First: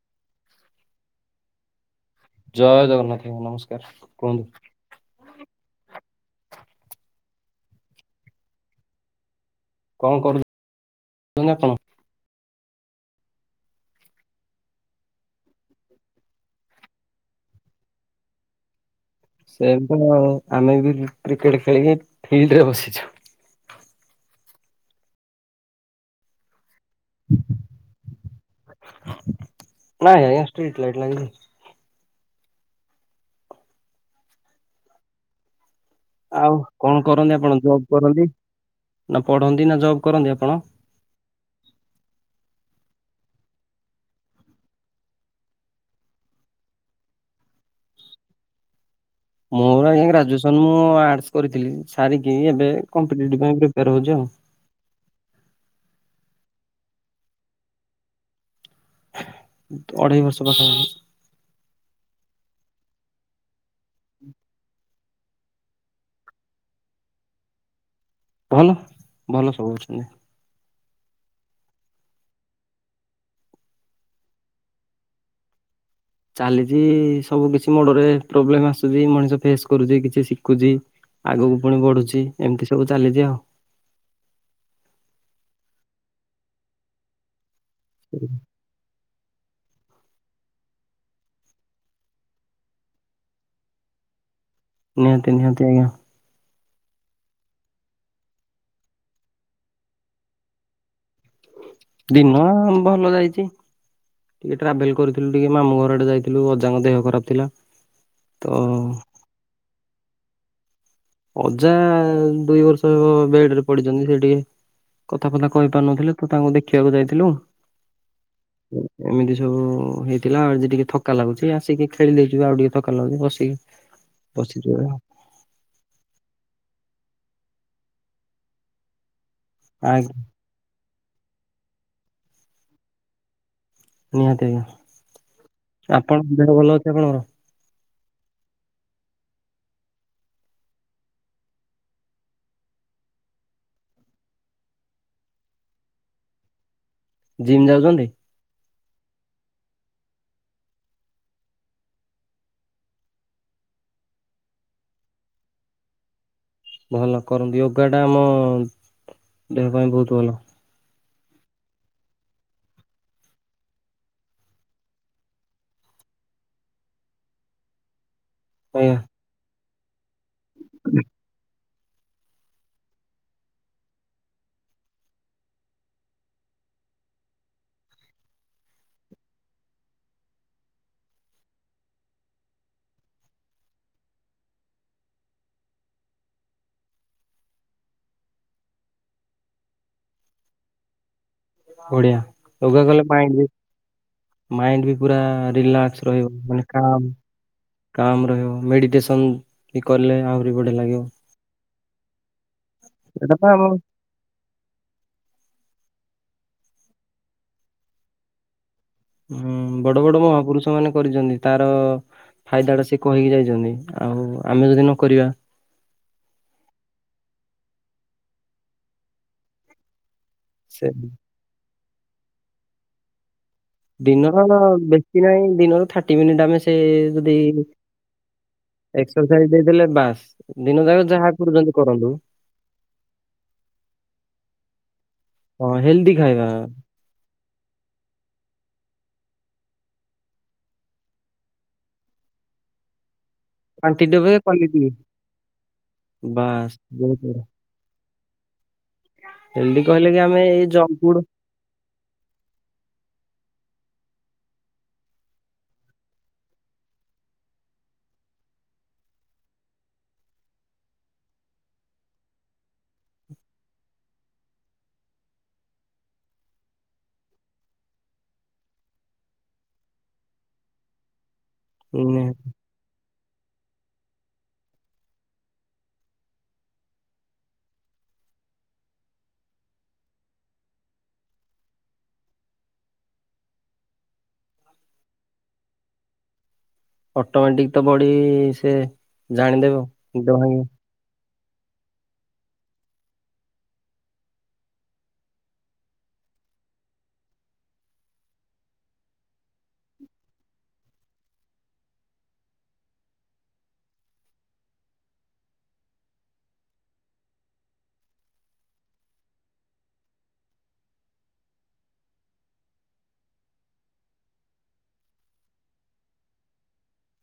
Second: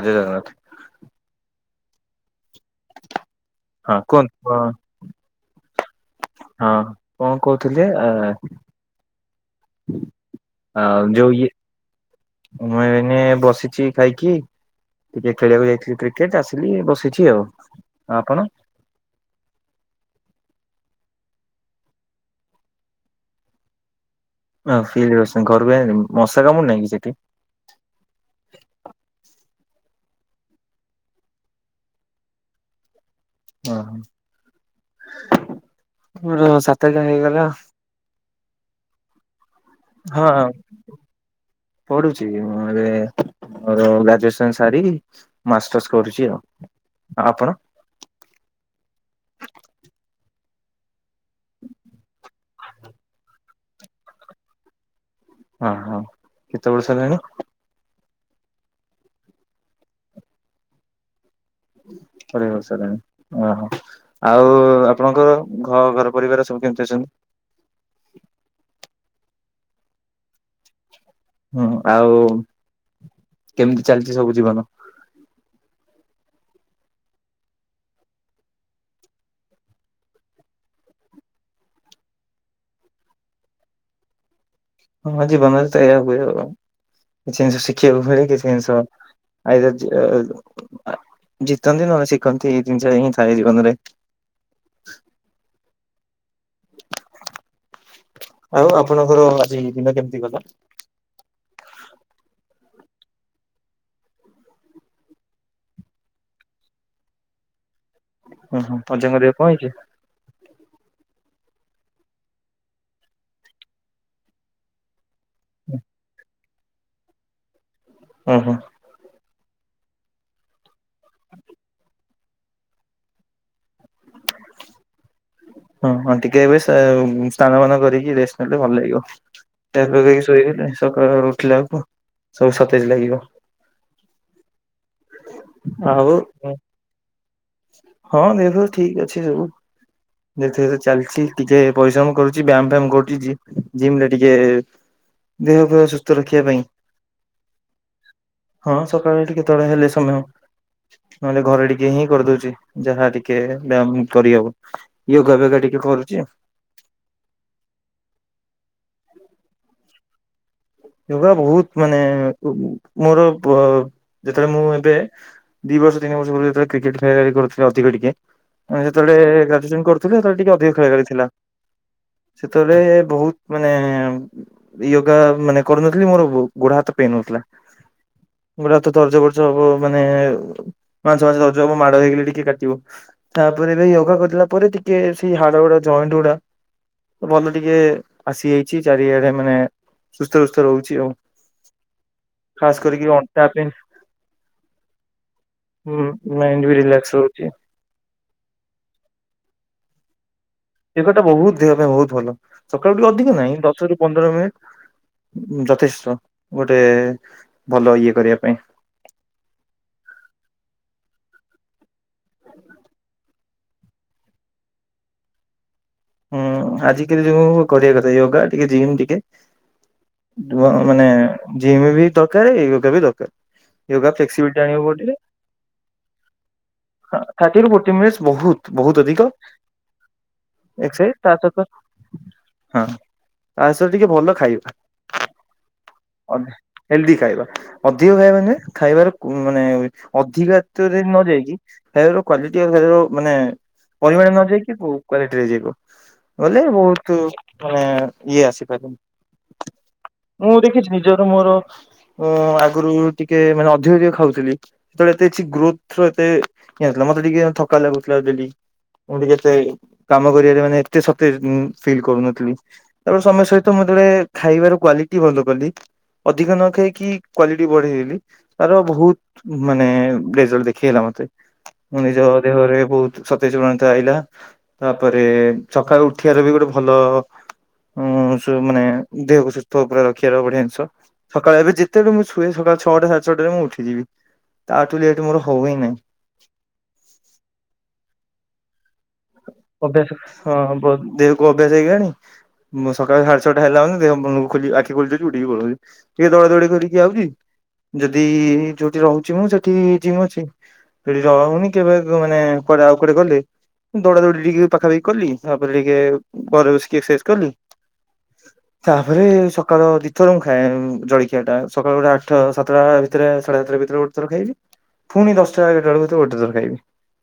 ଜୟ ଜଗନ୍ନାଥ। ଜୟ ଜଗନ୍ନାଥ, ନମସ୍କାର। ହଁ କୁହନ୍ତୁ, କଣ? ହଁ କଣ କହୁଥିଲେ ଆ କଣ କରୁଛନ୍ତି ଆ ଯଉ ଇଏ ଆପଣ? ମୁଁ ଏଇନେ ବସିଚି ଖାଇକି। ଟିକେ ଖେଳିବାକୁ ଯାଇଥିଲି କ୍ରିକେଟ ଆସିଲି ବସିଚି ଆଉ ଆ ଆପଣ? ସେମିତି ଆଉ ଆମେ ବି କ୍ରିକେଟ ଖେଳିକି ଫିଲ୍ଡରେ ବସିଛୁ। ହଁ ଫିଡ୍ଲି ବସିଚ ଘରକୁ ଯାଇନ ମଶା କାମୁଢି ନାହିଁକି ସେଠି? ନାଇଁ ଆଜ୍ଞା ଷ୍ଟ୍ରିଟ ଲାଇଟ୍ ଲାଗିଚି। ଓହୋ ମୋର ଆଉ ସାତ କଣ ଦିନି କରନ୍ତି ହେଇଗଲା। ଆପଣ ଜବ୍ କରନ୍ତି ନା ପଢ଼ନ୍ତି ନା ଜବ୍ କରନ୍ତି ଆପଣ? ପଢ଼ୁଛି ମୁଁ ଏବେ ମୋର ଗ୍ରାଜୁଏସନ୍ ସାରିକି ମାଷ୍ଟର୍ସ କରୁଚି ଆଉ, ଆଉ ଆପଣ? ମୋର ଆଜ୍ଞା ଗ୍ରାଜୁଏସନ୍ ମୁଁ ଆର୍ଟସ କରିଥିଲି ସାରିକି ଏବେ କମ୍ପିଟେଟିଭ ପାଇଁ ପ୍ରିପେୟାର ହେଉଚି ଆଉ। ହଁ, ହଁ କେତେ ବର୍ଷ ହେଲାଣି? ଅଢ଼େଇ ବର୍ଷ ପାଖାପାଖି। ଅଢ଼େଇ ବର୍ଷ ହେଲାଣି ଓହୋ ଆଉ ଆପଣଙ୍କର ଘ ଘର ପରିବାର ସବୁ କେମିତି ଅଛନ୍ତି? ଭଲ, ଭଲ ସବୁ ଅଛନ୍ତି। ହୁଁ, ଆଉ କେମିତି ଚାଲିଚି ସବୁ ଜୀବନ? ଚାଲିଚି ସବୁ କିଛି ମୋଡ଼ରେ ପ୍ରୋବ୍ଲେମ୍ ଆସୁଚି ମଣିଷ ଫେସ୍ କରୁଚି କିଛି ଶିଖୁଛି, ଆଗକୁ ଫୁଣି ବଢ଼ୁଚି ଏମିତି ସବୁ ଚାଲିଚି ଆଉ। ହଁ ଜୀବନରେ ତ ଏଇୟା ହୁଏ ଆଉ। କିଛି ଜିନିଷ ଶିଖିବାକୁ ହୁଏ, କିଛି ଜିନିଷ ଆଇଦର୍ ଅ ଜିତନ୍ତି ନହେଲେ ଶିଖନ୍ତି ଏଇ ଜିନିଷ ହିଁ ଥାଏ ଜୀବନରେ। ନିହାତି, ନିହାତି ଆଜ୍ଞା। ଆଉ ଆପଣଙ୍କର ଆଜି ଦିନ କେମିତି ଗଲା? ଦିନ ଭଲ ଯାଇଚି। ଟିକେ ଟ୍ରାଭେଲ୍ କରିଥିଲୁ ଟିକେ ମାମୁଁ ଘରଆଡ଼େ ଯାଇଥିଲୁ ଅଜାଙ୍କ ଦେହ ଖରାପ ଥିଲା। ତ ଓହୋ ଅଜାଙ୍କ ଦେହ କଣ ହେଇଚି? ଅଜା ଦୁଇ ବର୍ଷ ହେବ ବେଡ଼ରେ ପଡ଼ିଚନ୍ତି ସେ ଟିକେ କଥାବାର୍ତ୍ତା କହିପାରୁନଥିଲେ ତ ତାଙ୍କୁ ଦେଖିବାକୁ ଯାଇଥିଲୁ। ଓହୋ। ଏମିତି ସବୁ ହେଇଥିଲା ଆଜି ଟିକେ ଥକା ଲାଗୁଚି ଆସିକି ଖେଳିଦେଇଚୁ ଆଉ ଟିକେ ଥକା ଲାଗୁଚି ବସିକି ବସିଚୁ ଏୟା। ହଁ ହଁ ଟିକେ ଏବେ ସ୍ନାନ ମାନ କରିକି ରେଷ୍ଟ୍ ନେଲେ ଭଲ ଲାଗିବ। ଆଜ୍ଞା [unintelligible] ଶୋଇଗଲେ ସକାଳଳୁ ଉଠିଲା ବଳକୁ ସବୁ ସତେଜ ଲାଗିବ। ନିହାତି ଆଜ୍ଞା। ଆଉ ଆପଣଙ୍କ ଦେହ ଭଲ ଅଛି ଆପଣଙ୍କର ହଁ ଦେହ ଫେଅ ଠିକ୍ ଅଛି ସବୁ। ଏଥିରେ ତ ଚାଲିଚି ଟିକେ ପରିଶ୍ରମ କରୁଚି ବ୍ୟାୟାମ୍ ଫ୍ୟାମ୍ କରୁଚି ଜିମ ଜିମ ରେ ଟିକେ ଦେହ ଫେଅ ସୁସ୍ଥ ରଖିବା ପାଇଁ। ଜିମ୍ ଯାଉଚନ୍ତି? ହଁ ସକାଳେ ଟିକେ କେତେବେଳେ ହେଲେ ସମୟ। ନହେଲେ ଘରେ ଟିକେ ହିଁ କରିଦଉଛି ଯାହା ଟିକେ ବ୍ୟାମ୍ କରିହବ। ୟୋଗା ବ୍ୟଗା ଟିକେ କରୁଛି ଆଉ। ଭଲ କର ୟୋଗା ଟା ଆମ ଦେହ ପାଇଁ ବହୁତ ଭଲ। ୟୋଗା ବହୁତ ମାନେ ମୋର ପ ଯେତେବେଳେ ମୁଁ ଏବେ ଦି ବର୍ଷ ତିନିବର୍ଷ ପରେ ଯେତେବେଳେ କ୍ରିକେଟ୍ ଖେଳାଖେଳି କରୁଥିଲେ ଅିଧିକ ଟିକେ ଆଜ୍ଞା ସେତେବେଳେ ଗ୍ରାଜୁଏସନ କରୁଥିଲି ସେତେବେଳେ ଟିକେ ଅଧିକ ଖେଳା ଖେଳି ଥିଲା। ସେତେଳେ ବହୁତ ମାନେ ୟୋଗା ମାନେ କରୁନଥିଲି ମୋର ଗୋଡ ହାତ ପେନ୍ ହଉଥିଲା। ଗୋଟା ହାତ ଦରଜ ଫରଜ୍ ହେବ ମାନେ ମାଂସ ମାଂସ ଦରଜ ହବ ମାଡ଼ ହେଇଗଲେ ଟିକେ କାଟିବ। ତାପରେ ଏବେ ୟୋଗା କରିଦଲା ପରେ ଟିକେ ସେଇ ହାଡ ଗୋଡୋ ଜଏଣ୍ଟ ଗୁଡା ଭଲ ଟିକେ ଆସି ଯାଇଛି ଚାରିଆଡେ ମାନେ [unintelligible] ସୁସ୍ଥ ରହୁଛି ଆଉ। ଅଢିଆ ଖାସ ଯୋଗ କରିକି କଲେ ମାଇଣ୍ଡ ଅଣ୍ଟା ବି ପେନ୍ ମାଇଣ୍ଡ ବି ପୁରା ରିଲାକ୍ସ ରହିବ ମାଇଣ୍ଡ ବି ହାଲକା ରିଲାକ୍ସ ରହୁଛି କାମ ରହିବ ମେଡିଟେସନ ବି କଲେ ଆଉ ଯୋଗଟା ବହୁତ ଦେହ ପାଇଁ ବହୁତ ଭଲ ସକାଳୁ ଟିକ ଏଇଟା ଅଧିକ ତ ନାହିଁ ଆମ ହୁଁ ଦଶରୁ ପନ୍ଦର ମିନିଟ ଯଥେଷ୍ଟ ଗୋଟେ ଭଲ ଇଏ କରିବା ପାଇଁ। ହୁଁ ବଡ ବଡ ମହାପୁରୁଷ ମାନେ କରିଛନ୍ତି ତାର ଫାଇଦାଟା ସେ କହିକି ଯାଇଛନ୍ତି ଆଉ ଆମେ ଯଦି ନ କରିବା। ହୁଁ ଆଜିକାଲି ଯୋଉ କରିବା କଥା ୟୋଗା ଟିକେ ଜିମ୍ ଟିକେ ସେ ମାନେ ଜିମ ବି ଦରକାର ୟୋଗା ବି ଦରକାର। ୟୋଗା ଦିନର ଫ୍ଲେକ୍ସିବିଲିଟି ଆଣିବ ବେଶୀ ବୋଡିରେ ନାହିଁ ଦିନର ଥାର୍ଟି ମିନିଟ୍ ଆମେ ସେ ଯଦି ଥାର୍ଟି ରୁ ଫୋର୍ଟୀ ମିନିଟଶ୍ ବହୁତ୍ ବହୁତ ଅଧିକ। ହେଲେ ବାସ୍ ଦିନ ଯାକ ଏକସାଇଜ ଯାହା ତା ସହିତ କରୁଛନ୍ତି କରନ୍ତୁ ତା ସହ ଟିକେ ଭଲ ଖାଇବା। ହଁ ହେଲ୍ଦି ଖାଇବା ହେଲଦି ଖାଇବା ଅଧିକ ଖାଇବା ନୁହେଁ ଖାଇବାର ମାନେ ଅଧିକ ହାତରେ ନ ଯାଇକି ଖାଇବାର କ୍ୱାଲିଟି [unintelligible] ମାନେ କ୍ୱାଣ୍ଟିଟି ପରିମାଣ ଅପେକ୍ଷା ନ ଯାଇକି କ୍ୱାଲିଟି କ କ୍ୱାଲିଟ ରେ ଯିବ ଗଲେ ବାସ୍ ବହୁତ ବଢିଆ ମାନେ ଇଏ ଆସିପାରେନି। ହେଲଦି କହିଲେ କି ଆମେ ଏଇ ଜଙ୍କ ଫୁଡ ମୋର ଆଗରୁ ଟିକେ ମାନେ ଅଧିକ ଅଧିକ ଖାଉଥିଲି। ସେତେବେଳେ ଏତେ କିଛି ଗ୍ରୋଥ ର ଏତେ [unintelligible] ମତେ ଟିକେ ଥକା ଲାଗୁଥିଲା ଡେ଼ଲି। ମୁଁ ଟିକେ ଏତେ କାମ କରିବାରେ ମାନେ ଏତେ ସତେଜ୍ ଫିଲ୍ କରୁନଥିଲି। ସମୟ ସହିତ ମୁଁ ଯେତେବେଳେ ଖାଇବାର କ୍ୱାଲିଟି ଭଲ କଲି। ଅଧିକ ନ ଖାଇକି କ୍ୱାଲିଟି ବଢ଼େଇ ଦେଲି। ତାର ବହୁତ୍ ମାନେ ରେଜଲ୍ଟ ଦେଖେଇଲା ମତେ। ମୁଁ ନିଜ ଦେହରେ ବହୁତ୍ ସତେଜ୍ ପ୍ରଣତା ଆଇଲା। ତାପରେ ସକାଳୁ ଉଠିବାର ବି ଗୋଟେ ଭଲ ଉଁ ମାନେ ଦେହକୁ ସୁସ୍ଥ ପୁରା ରଖିବାର ବଢ଼ିଆ ଜିନିଷ। ସକାଳୁ ଏବେ ଯେତେବେଳେ ମୁଁ ଶୁଏ ସକାଳ ଛଅଟା ସାଢେ଼ଛଟା ରେ ମୁଁ ଉଠିଯିବି ତାଠୁ ଲେଟ୍ ମୋର ହଉ ହିଁ ନାହିଁ। ଅଟୋମେଟିକ୍ ତ ବଡ଼ି ସେ ଜାଣିଦେବ ଅଭ୍ୟାସ ନିଦ ହଁ ଭାଙ୍ଗିବ ବହୁତ୍ ଦେହକୁ ଅଭ୍ୟାସ ହେଇଗଲାଣି। ମୁଁ ସକାଳ ସାଢେ଼ ଛଟା ହେଲା ମାନେ ଦେହ ଖୋଲି ଆଖି [unintelligible] ଉଠିକି ପଳଉଛି। ଟିକେ ଦୌଡା଼ ଦୌଡି଼ କରିକି ଆଉଛି ଯଦି ଯୋଉଠି ରହୁଛି ମୁଁ ସେଠି ଜିମ୍ ଅଛି। ସେଠି ରହୁନି କେବେ ମାନେ କୁଆଡ଼େ ଆଉ କୁଆଡ଼େ ଗଲେ ଦୌଡା଼ ଦୌଡ଼ି ଟିକେ ପାଖାପାଖି କଲି ତାପରେ ଟିକେ ଘରେ ବସିକି ଏକ୍ସରସାଇଜ୍ କଲି। ତାପରେ ସକାଳ ଦିଥର ମୁଁ ଖାଏ ଜଳଖିଆ ଟା ସକାଳୁ ଗୋଟେ ଆଠ ସାତଟା ଭିତରେ ସାଢେ ସାତଟା ଭିତରେ ଗୋ ଖାଇବି ପୁଣି ଦଶଟା ଏଗାରଟା ବେଳକୁ ଗୋଟେଥର ଖାଇବି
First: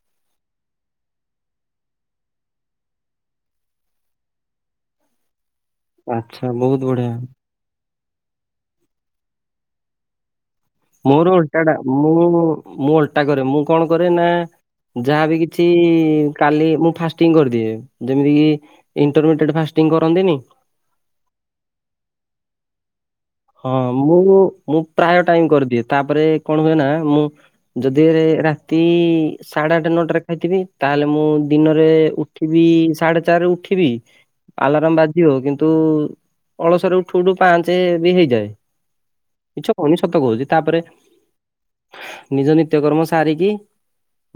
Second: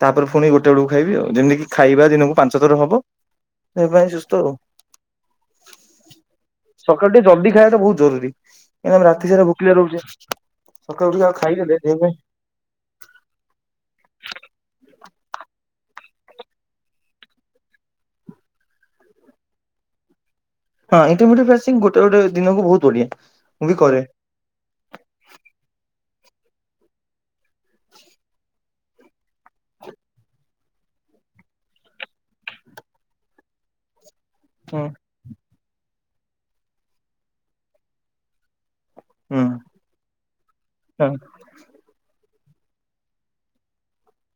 ତାପରେ ପୁଣି ଗୋଟେ ବେଳକୁ ଖାଇବି ଆଉ ଯେମିତି। ଖାଇବା ଦିନକୁ ପାଞ୍ଚ ଥର ହବ ସେ ଦେହ ପାଇଁ ସୁସ୍ଥ ଆଉ। ଆଚ୍ଛା ବହୁତ ବଢିଆ ସକାଳୁ ଟିକେ ଜଲଦି ଖାଇବା ଟା ବହୁତ୍ ଜରୁରୀ କାହିଁକିନା ଆମେ ରାତି ସାରା ଭୋକିଲା ରହୁଛେ। ସକାଳୁ ଉଠିକି ମୋର ଆଉ ଓଲଟା ଟା ଖାଇଦେଲେ ଦେହ ପାଇଁ ମୁଁ ମୁଁ ଓଲଟା କରେ ମୁଁ କଣ କରେ ନା ଯାହାବି କିଛି କାଲି ମୁଁ ଫାଷ୍ଟିଂ କରିଦିଏ ଯେମିତି କି ଇଣ୍ଟରମିଡିଏଟ୍ ଫାଷ୍ଟିଂ କରନ୍ତିନି? ହଁ [unintelligible] ଗୋଟେ ଗୋଟେ ଦିନକୁ ବହୁତ୍ ବଢ଼ିଆ। ହଁ ମୁଁ ମୁଁ ପ୍ରାୟ ଟାଇମ୍ କରିଦିଏ ତାପରେ କଣ ହୁଏ ନା ମୁଁ ଯଦି ରାତି ସାଢ଼େ ଆଠ ନଅଟାରେ ଖାଇଥିବି ତାହେଲେ ମୁଁ ଦିନରେ ଉ ଉଠିବି ସାଢେ଼ ଚାରି ରୁ ଉଠିବି। ହୁଁ ଆଲାରାମ ବାଜିବ କିନ୍ତୁ ଅଳସରେ ଉଠୁ ଉଠୁ ପାଞ୍ଚ ବି ହେଇଯାଏ। ମିଛ କହୁନି ସତ କହୁଛି ତାପରେ ହୁଁ ନିଜ ନିତ୍ୟ କର୍ମ ସାରିକି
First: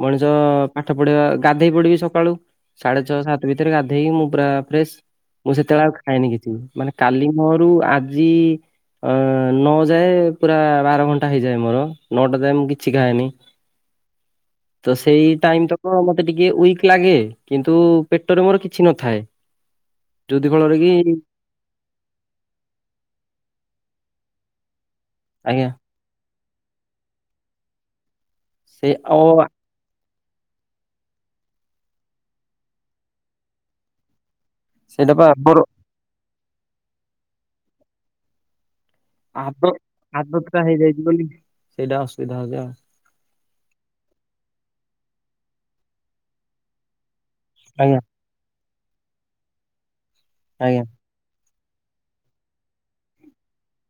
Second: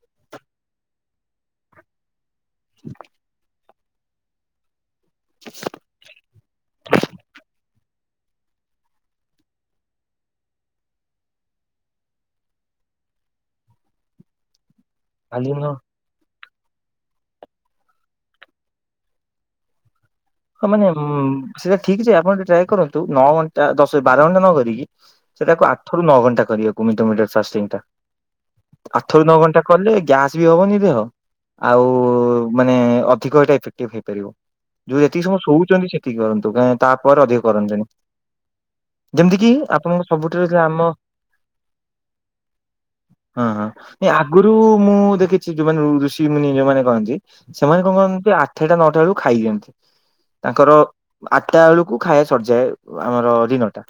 ମଣିଷ ପାଠ ପଢିବା ଗାଧେଇ ପଡ଼ିବି ସକାଳୁ। ସାଢ଼େ ଛଅ ସାତ ଭିତରେ ଗାଧେଇକି ମୁଁ ପୁରା ଫ୍ରେସ୍। ମୁଁ ସେତେବେଳେ ଆଉ ଖାଏନି କିଛି ମାନେ କାଲି ପହରୁ ଆଜି ଅ ନଅ ଯାଏ ପୁରା ବାର ଘଣ୍ଟା ହେଇଯାଏ ମୋର ନଅଟା ଯାଏ ମୁଁ କିଛି ଖାଏନି। ତ ସେଇ କାଲି ଟାଇମ୍ ମୁଁ ତ କଣ ମତେ ଟିକେ ୱିକ୍ ଲାଗେ କିନ୍ତୁ ପେଟରେ ମୋର କିଛି ନଥାଏ। ଯୋଉଥି ହଁ ଫଳରେ ମାନେ କି ସେଟା ଠିକ୍ ଯେ ଆପଣ ଟିକେ ଟ୍ରାଏ କରନ୍ତୁ ନଅ ଘଣ୍ଟା ଦଶ ବାର ଘଣ୍ଟା ନ କରିକି ସେ ତାକୁ ଆଜ୍ଞା ଆଠରୁ ନଅ ଘଣ୍ଟା କରିବାକୁ [unintelligible] ଫାଷ୍ଟିଂ ଟା ସେ ଅ ଆଠରୁ ନଅ ଘଣ୍ଟା କଲେ ଗ୍ୟାସ୍ ବି ହବନି ଦେହ ଆଉ ମାନେ ଅଧିକ ଏଇଟା ଇଫେକ୍ଟିଭ୍ ହେଇପାରିବ। ଯୋଉ ସେଇଟା ଯେତିକି ପା ସମୟ ମୋର ଶୋଉଛନ୍ତି ସେତିକି କରନ୍ତୁ ତାପରେ ଅଧିକ କରନ୍ତୁନି। ଯେମିତି କି ଆଦ ଆପଣଙ୍କ ଆଦତ ସବୁଠାରୁ ଟା ଥିଲା ଆମ ହେଇଯାଇଛି ବୋଲି ସେଇଟା ଅସୁବିଧା ହଉଛି ଆଉ ହଁ ହଁ ଏ ଆଗରୁ ମୁଁ ଦେଖିଛି ଯୋଉମାନେ ଋଷି ମୁନି ଯୋଉମାନେ କହନ୍ତି। ସେମାନେ କଣ ଆଜ୍ଞା କରନ୍ତି ଆଠଟା ନଅଟା ବେଳକୁ ଖାଇ ଦିଅନ୍ତି। ତାଙ୍କର ଆଜ୍ଞା ଆଠଟା ବେଳକୁ ଖାଇଆ ସରିଯାଏ ଆମର ଦିନ ଟା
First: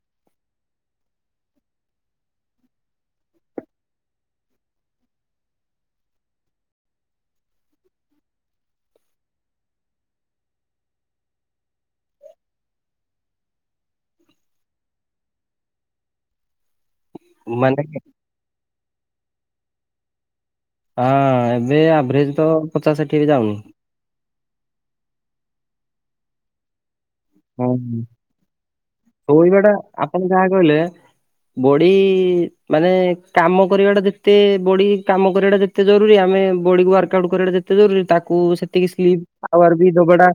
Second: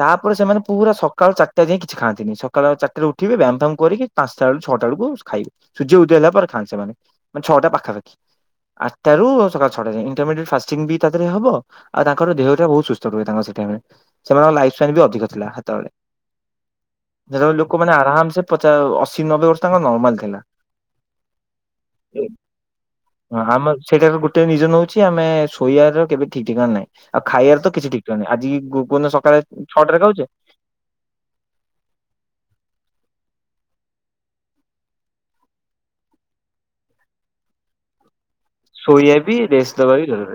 ତାପରେ ସେମାନେ ପୁରା ସକାଳ ଚାରିଟା ଯାଇଏ କିଛି ଖାଆନ୍ତିନୀ। ସକାଳ ଚାରଟା ରୁ ଉଠିବେ ବ୍ୟାୟାମ ଫାମ କରିକି ପାଞ୍ଚଟା ବେଳୁ ଛଅଟା ବେଳକୁ ଖାଇବୁ ସୂର୍ଯ୍ୟ ଉଦୟ ହେଲା ପରେ ଖାଆନ୍ତି ସେମାନେ ମାନେ ଛଅଟା ପାଖାପାଖି। ଆଟା ରୁ ସକାଳ ଛଟା ଯାଙ୍କେ। ଫାଷ୍ଟିଙ୍ଗ ବି ତାହ ଦେହ ରେ ହବ ଆଉ ତାଙ୍କର ଦେହଟା ବହୁତ ସୁସ୍ଥ ରୁହେ ତାଙ୍କ ର ସେଇ ଟାଇମ୍ ରେ। ସେମାନଙ୍କ ଲାଇଫଷ୍ଟାଇଲ ବି ଅଧିକ ଥିଲା ସେ ହେତବେଳେ। [unintelligible] ଯେତେବେଳେ ମାନେ ଲୋକମାନେ ଆରାମସେ ପଚା ଅଶୀ ନବେ ବର୍ଷ ତାଙ୍କର ନର୍ମାଲ ଥିଲା। ହଁ ଏବେ ଆଭରେଜ ତ ପଚାଶ ଷାଠିଏ ବି ହଁ ଯାଉନି। ଆମ ସେଇଟାର ଗୋଟେ ରିଜର୍ଣ ହଉଚି ଆମେ ଶୋଇବାର କେବେ ଠିକ ଠିକଣା ନାହିଁ। ଆଉ ଖାଇବାରେ ତ ହଁ। କିଛି ଠିକ୍ ଠିକଣା ନାହିଁ ଆଜି ଗୁଗୁନୁ ସକାଳେ ଶୋଇବାଟା ଛଅଟାରେ ଆପଣ ଖାଉଚେ ଯାହା କହିଲେ। ବଡି ମାନେ କାମ କରିବା ଟା ଯେତେ ବଡି କାମ କରିବା ଟା ଯେତେ ଏତେ ଜରୁରୀ ଆମେ ବଡିକୁ ୱାର୍କ ଆଉଟ୍ କରିବାଟା ଯେତେ ଜରୁରୀ ତାକୁ ସେତିକି ଶୋଇବା ସ୍ଲିପ ବି ରେଷ୍ଟ ଆୱାର ବି ଦବା ଦବାଟା ଜରୁରୀ।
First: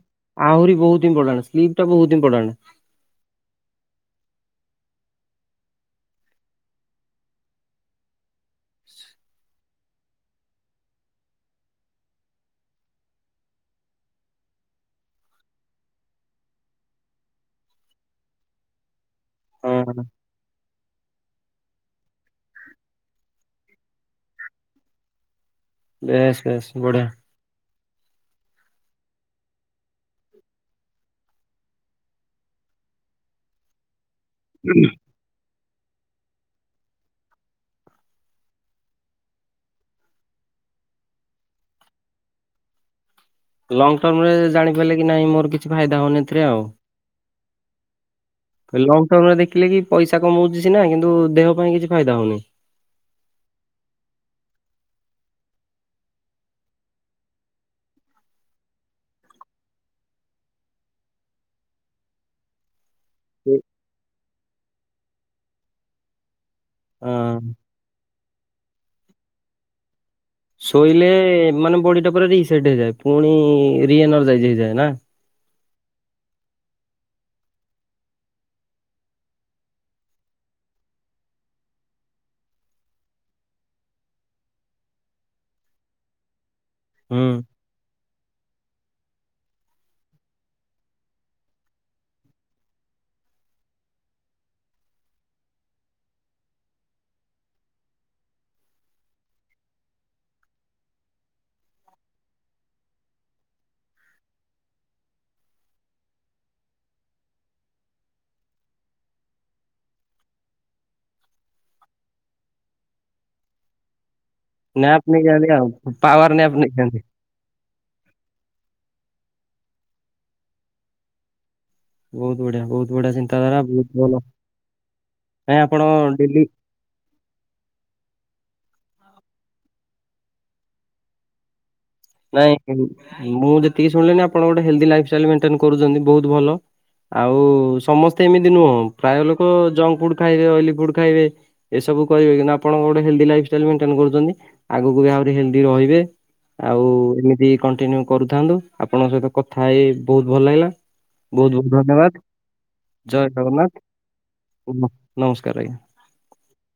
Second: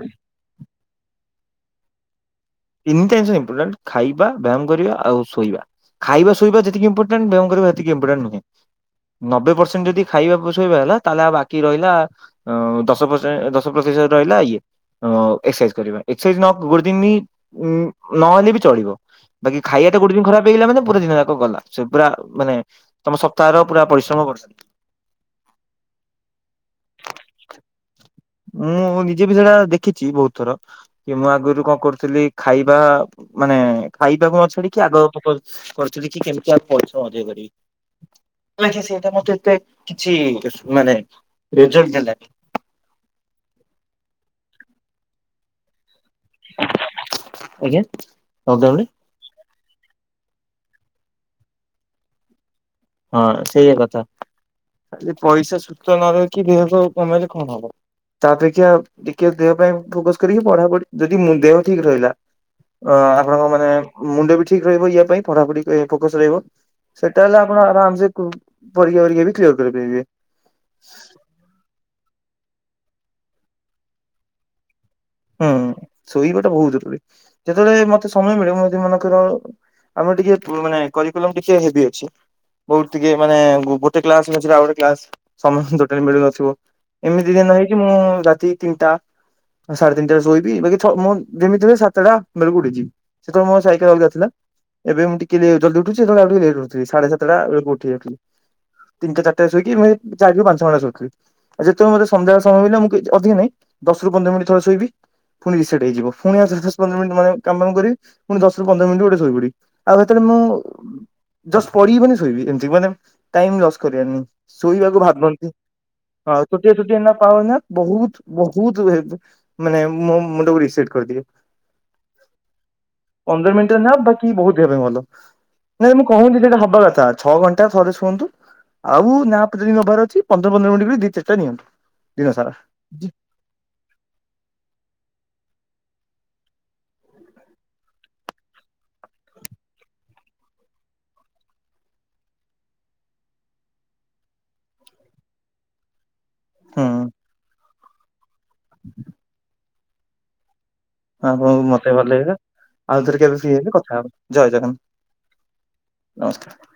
ଆହୁରି ବହୁତ ଈମ୍ପୋଟାଣ୍ଟ ଟ ସ୍ଲୀପ ଟା ବହୁତଇମ୍ପୋଟାଣ୍ଟ। ତିନି ଟା ଜିନିଷ ଈମ୍ପୋଟାଣ୍ଟ ଖାଇବା ବ୍ୟାୟାମ କରିବା ଆଉ ଶୋଇବା। ଖାଇବା ଶୋଇବା ଯେତିକିଇମ୍ପୋଟାଣ୍ଟ ବ୍ୟୟାମ କରିବା ସେତିକ ଈମ୍ପୋଟାଣ୍ଟ ନୁହେଁ। ନବେ ପ୍ରସେଣ୍ଟ ଯଦି ଖାଇବା ଶୋଇବା ହେଲା ତାହେଲେ ଆଉ ବାକି ରହିଲା ଦଶ ପ୍ରସେ ଦଶ ପ୍ରତିଶତ ରହିଲା ଇଏ। ଏକ୍ସରସାଇଜ୍ କରିବା ଏକ୍ସରସାଇଜ ନ ଗୋଦିନ [inaudible] ଉଁ ନହେଲେ ବି ଚଳିବ ବାକି ଖାଇବା ଟା ହଁ। ଗୋଟେ ଦିନ ଖରାପ ପଲା ମାନେ ପୁରା ଦିନ ଯାକ ଗଲା ସେ ପୁରା ମାନେ ତମ ସପ୍ତାହର ପୁରା ପରିଶ୍ରମ ବର୍ଷା ବେଶ ବେଶ ବଢିଆ। ମୁଁ ନିଜେ ବି ସେଇଟା ଦେଖିଛି ବହୁତ ଥର। କି ମୁଁ ଆଗରୁ କଣ କରୁଥିଲି? ଖାଇବା ମାନେ ଖାଇବାକୁ ନଛାଡିକି ଆଗ ପକ କରିଥିଲ କି କେମିତି ଆଉ ପଛ [inaudible] ସେଟା ମତେ ଏତେ କିଛି ମାନେ ରେଜଲଟ ଦେଲାନି। ଲଙ୍ଗ ଟର୍ମରେ ଜାଣି ପାରେ କି ନାଇଁ ମୋର କିଛି ଫାଇଦା ହଉନି ଏଥିରେ ଆଉ ଆଜ୍ଞା ଲକଡାଉନରେ ହାଲୋ। ଟମରେ ଦେଖିଲେ କି ପଇସା କମଉଚି ସିନା କିନ୍ତୁ ଦେହ ପାଇଁ କିଛି ଫାଇଦା ହଉନି। ହଁ ସେଇଆ କଥା ପଇସା ସୁସ୍ଥ ନରହି କି ଦେହକୁ କମେଇଲେ କଣ ହବ? ତା ଅପେକ୍ଷା ଟିକେ ଦେହ ପାଇଁ ଫୋକସ କରିକି ପଢାପଢି ଯଦି ଦେହ ଠିକ ରହିଲା। ଅ ଆପଣଙ୍କ ସେ ମାନେ ମୁଣ୍ଡ ବି ଠିକ ରହିବ ୟା ପାଇଁ ପଢାପଢି ଫୋକସ ରହିବ ହଁ। ସେଟା ହେଲା ଆରାମସେ ପରୀକ୍ଷା ବାରୀକ୍ଷା ବି କ୍ଲିୟର କରିପାରିବେ। ଶୋଇଲେ ମାନେ ବଡି ଟା ପୁରା ରିସେଟ ହେଇଯାଏ ପୁଣି ରି ଏନର୍ଜାଇଜ ହେଇଯାଏ ନା। ହୁଁ ଶୋଇବା ଟା ବହୁତ ଜରୁରୀ ଯେତେବେଳେ ମତେ ସମୟ ମିଳେ ମୁଁବି ମନେ କର ଆମର ଟିକେ ମାନେ କରିକକୁଲମ ଟିକେ ହେବ ଅଛି। ବହୁତ ଟିକେ ମାନେ ଗୋଟେ କ୍ଲାସ ନ ଆଉ ଗୋଟେ କ୍ଲାସ ସମୟଟ ତୋଟାଲୀ ମିଳୁନଥିବ। ହୁଁ। ଏମିତି ଜେ ନାହିଁ କି ମୁଁ ରାତି ତିନିଟା ସାଢେ ତିନିଟା ଶୋଇବି ବାକି ଛଅ ମୋ ଯେମିତିହେଲେ ସାତଟା ବେଳକୁ ଉଠିଯିବି ସେତେବେଳେ ମୋ ସାଇକେଲ ଅଲଗା ଥିଲା। ଏବେ ମୁଁ ଟିକେ ଜଲଦି ଉଠୁଛି ଲେଟ ଉଠଥିଲିଢୋ [inaudible] ତଟାେଳେ ଉଠିାଉଥିଲି ତିନି ଚାରଟାରେ ଶୋଇକି ଚାରି ପାଞ୍ଚଣ୍ଟା ଶୋଇଥିଲି। ଆଉ ଯେତେବେଳେ ମତେ ସନ୍ଧ୍ୟା ସମୟ ମିଳିଲା ମୁଁ ଅଧିକ ନାଇଁ ଦଶ ରୁ ପନ୍ଦର ମିନିଟ ଥରେ ଶୋଇବି। ପୁଣି ରିସେଟ ହେଇଯିବ। ଫୁଣି ଦଶ ପନ୍ଦର ମିନିଟ [inaudible] ମାନେ କାମ କରିବ ପୁଣିଶରୁନ୍ଦରିନଟ ଗଟେ ସୋଇ ପୁଡି ଆଉ ସେତେବେଳେ ମୁଁ ଜଷ୍ଟ ପଢିବି ମାନେ ଶୋଇବି ଏମତି ମାନେ ଟାଈମ ଲସ କରିବା ର ନାହିଁ। ଶୋଇବାକୁ ନ୍ୟାପ୍ ଭାବନ୍ତି ନେଇଯାଆନ୍ତି ଆଉ ପାୱାର ହଁ ନ୍ୟାପ୍ ଛୋଟିଏ ଛୋଟିଆ ନେଇଯାଆନ୍ତି। ନା ପା ନା ବହୁତ ବହୁତ ମାନେ ଭେଦ ମୋ ମୁଣ୍ଡକୁ ରିସେଟେ କରିଦିଏ ବହୁତ ବଢିଆ ବହୁତ ବଢିଆ ପନ୍ଦର ଚିନ୍ତାଧାରା ମିନିଟରେ ବହୁତ ନା ଭଲ ବାକି ବହୁତ ଦେବେ ଭଲ ନାଇଁ ଆପଣ ନାଇ ମୁଁ କହୁନି ଡେଲି ସେଇଟା ହବା କଥା ଛଅ ଘଣ୍ଟା ଥରେ ଶୁଅନ୍ତୁ ଆଉ ନା ଯଦି ନବାର ଅଛି ପନ୍ଦର ପନ୍ଦର ମିନିଟ ଦି ଚାରିଟା ନିଅନ୍ତୁ ଦିନ ସାରା। ନାଇଁ ମୁଁ ଯେତିକି ଶୁଣିଲିଣିି ଆପଣ ଗୋଟେ ହେଲେଦି ଲାଇଫ ଷ୍ଟାଇଲ ମେଣ୍ଟେନେ କରୁଚନ୍ତି ବହୁତ ଭଲ ଆଉ ସମସ୍ତେ ଏମିତି ନୁହଁ ପ୍ରାୟ ଲୋକ ଜଙ୍କ ଫୁଡ ଖାଇବେ ଅଏଲି ଫୁଡ ଖାଇବେ ଏସବୁ କରିବେ କିନ୍ତୁ ଆପଣ ଗୋଟେ ହେଲ୍ଦି ଲାଇଫଷ୍ଟାଇଲ ମେଣ୍ଟେନ କରୁଛନ୍ତି ଆଗକୁ ବି ଆହୁରି ହେଲଦି ରହିବେ ହୁଁ ଆଉ ଏମିତି କଣ୍ଟିନ୍ୟୁ କରୁଥାନ୍ତୁ ଆପଣଙ୍କ ସହିତ କଥା ହେଇ ବହୁତ ଭଲ ଲାଗିଲା ହଁ ବହୁତ ହୁଁ ବହୁତ ମତେ ଭଲ ଧନ୍ୟବାଦ ଲାଗିଲା ଆଉଥରେ ଜୟ କେବେ ଫ୍ରି ହେବେ ଜଗନ୍ନାଥ କଥା ହବ ଜୟ ଓ ଜଗନ୍ଥ ନମସ୍କାର ଆଜ୍ଞା। ନମସ୍କାର